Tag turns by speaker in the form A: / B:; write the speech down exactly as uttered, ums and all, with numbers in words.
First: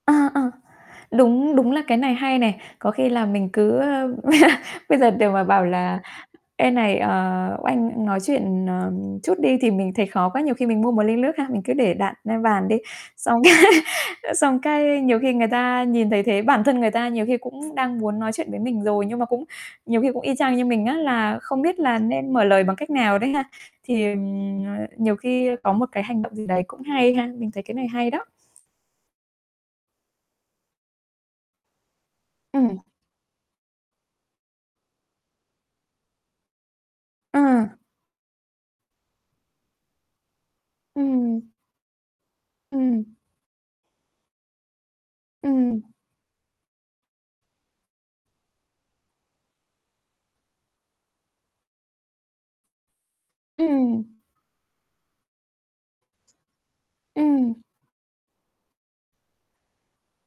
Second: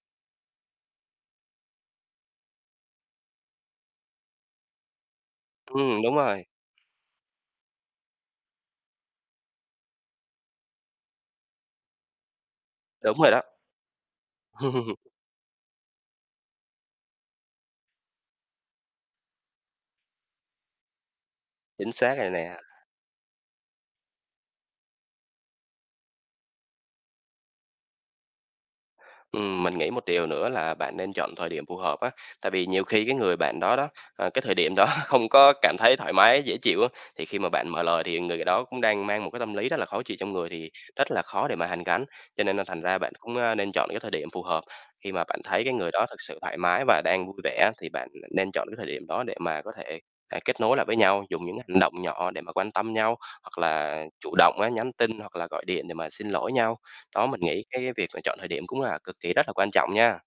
A: À, à. Đúng đúng là cái này hay nè, có khi là mình cứ, ơ bây giờ để mà bảo là
B: Ừm, đúng rồi.
A: "Ê này, ờ, anh nói chuyện, ờ, chút đi." thì mình thấy khó quá, nhiều khi mình mua một ly lước ha, mình cứ để đặng lên bàn đi.
B: Đúng rồi
A: Xong
B: đó.
A: xong cái, ơ, xong cái nhiều khi người ta nhìn thấy thế, bản thân người ta nhiều khi cũng đang muốn nói chuyện với mình rồi, nhưng mà cũng nhiều khi cũng y chang như mình á là không biết
B: Chính
A: là
B: xác rồi
A: nên mở
B: nè.
A: lời bằng cách nào đấy ha. Thì, ừ, ờ, nhiều khi có một cái hành động gì đấy cũng hay ha. Mình thấy cái này hay đó.
B: Ừm, mình nghĩ một điều nữa là bạn nên chọn thời điểm phù hợp á. Tại vì
A: Ừm.
B: nhiều khi cái người bạn đó đó, ờ, cái thời điểm đó không có cảm thấy thoải mái, dễ chịu á, thì khi mà bạn
A: Ừm.
B: mở lời thì người đó cũng đang mang một cái tâm lý rất là khó chịu trong người thì rất là khó
A: Ừm.
B: để mà hàn gắn. Cho nên là thành ra
A: Ừm.
B: bạn cũng, ơ, nên chọn cái thời điểm phù hợp. Khi mà bạn thấy cái
A: Ừm.
B: người đó thực sự thoải mái và đang vui vẻ, thì bạn nên chọn cái thời điểm đó để mà có thể, à, kết nối lại với nhau, dùng những hành động nhỏ để mà quan tâm nhau, hoặc
A: Ừm.
B: là chủ động á nhắn tin hoặc là gọi điện để mà xin lỗi nhau. Đó, mình
A: Ừm.
B: nghĩ cái việc mà chọn thời điểm cũng là cực kỳ rất là quan trọng nha.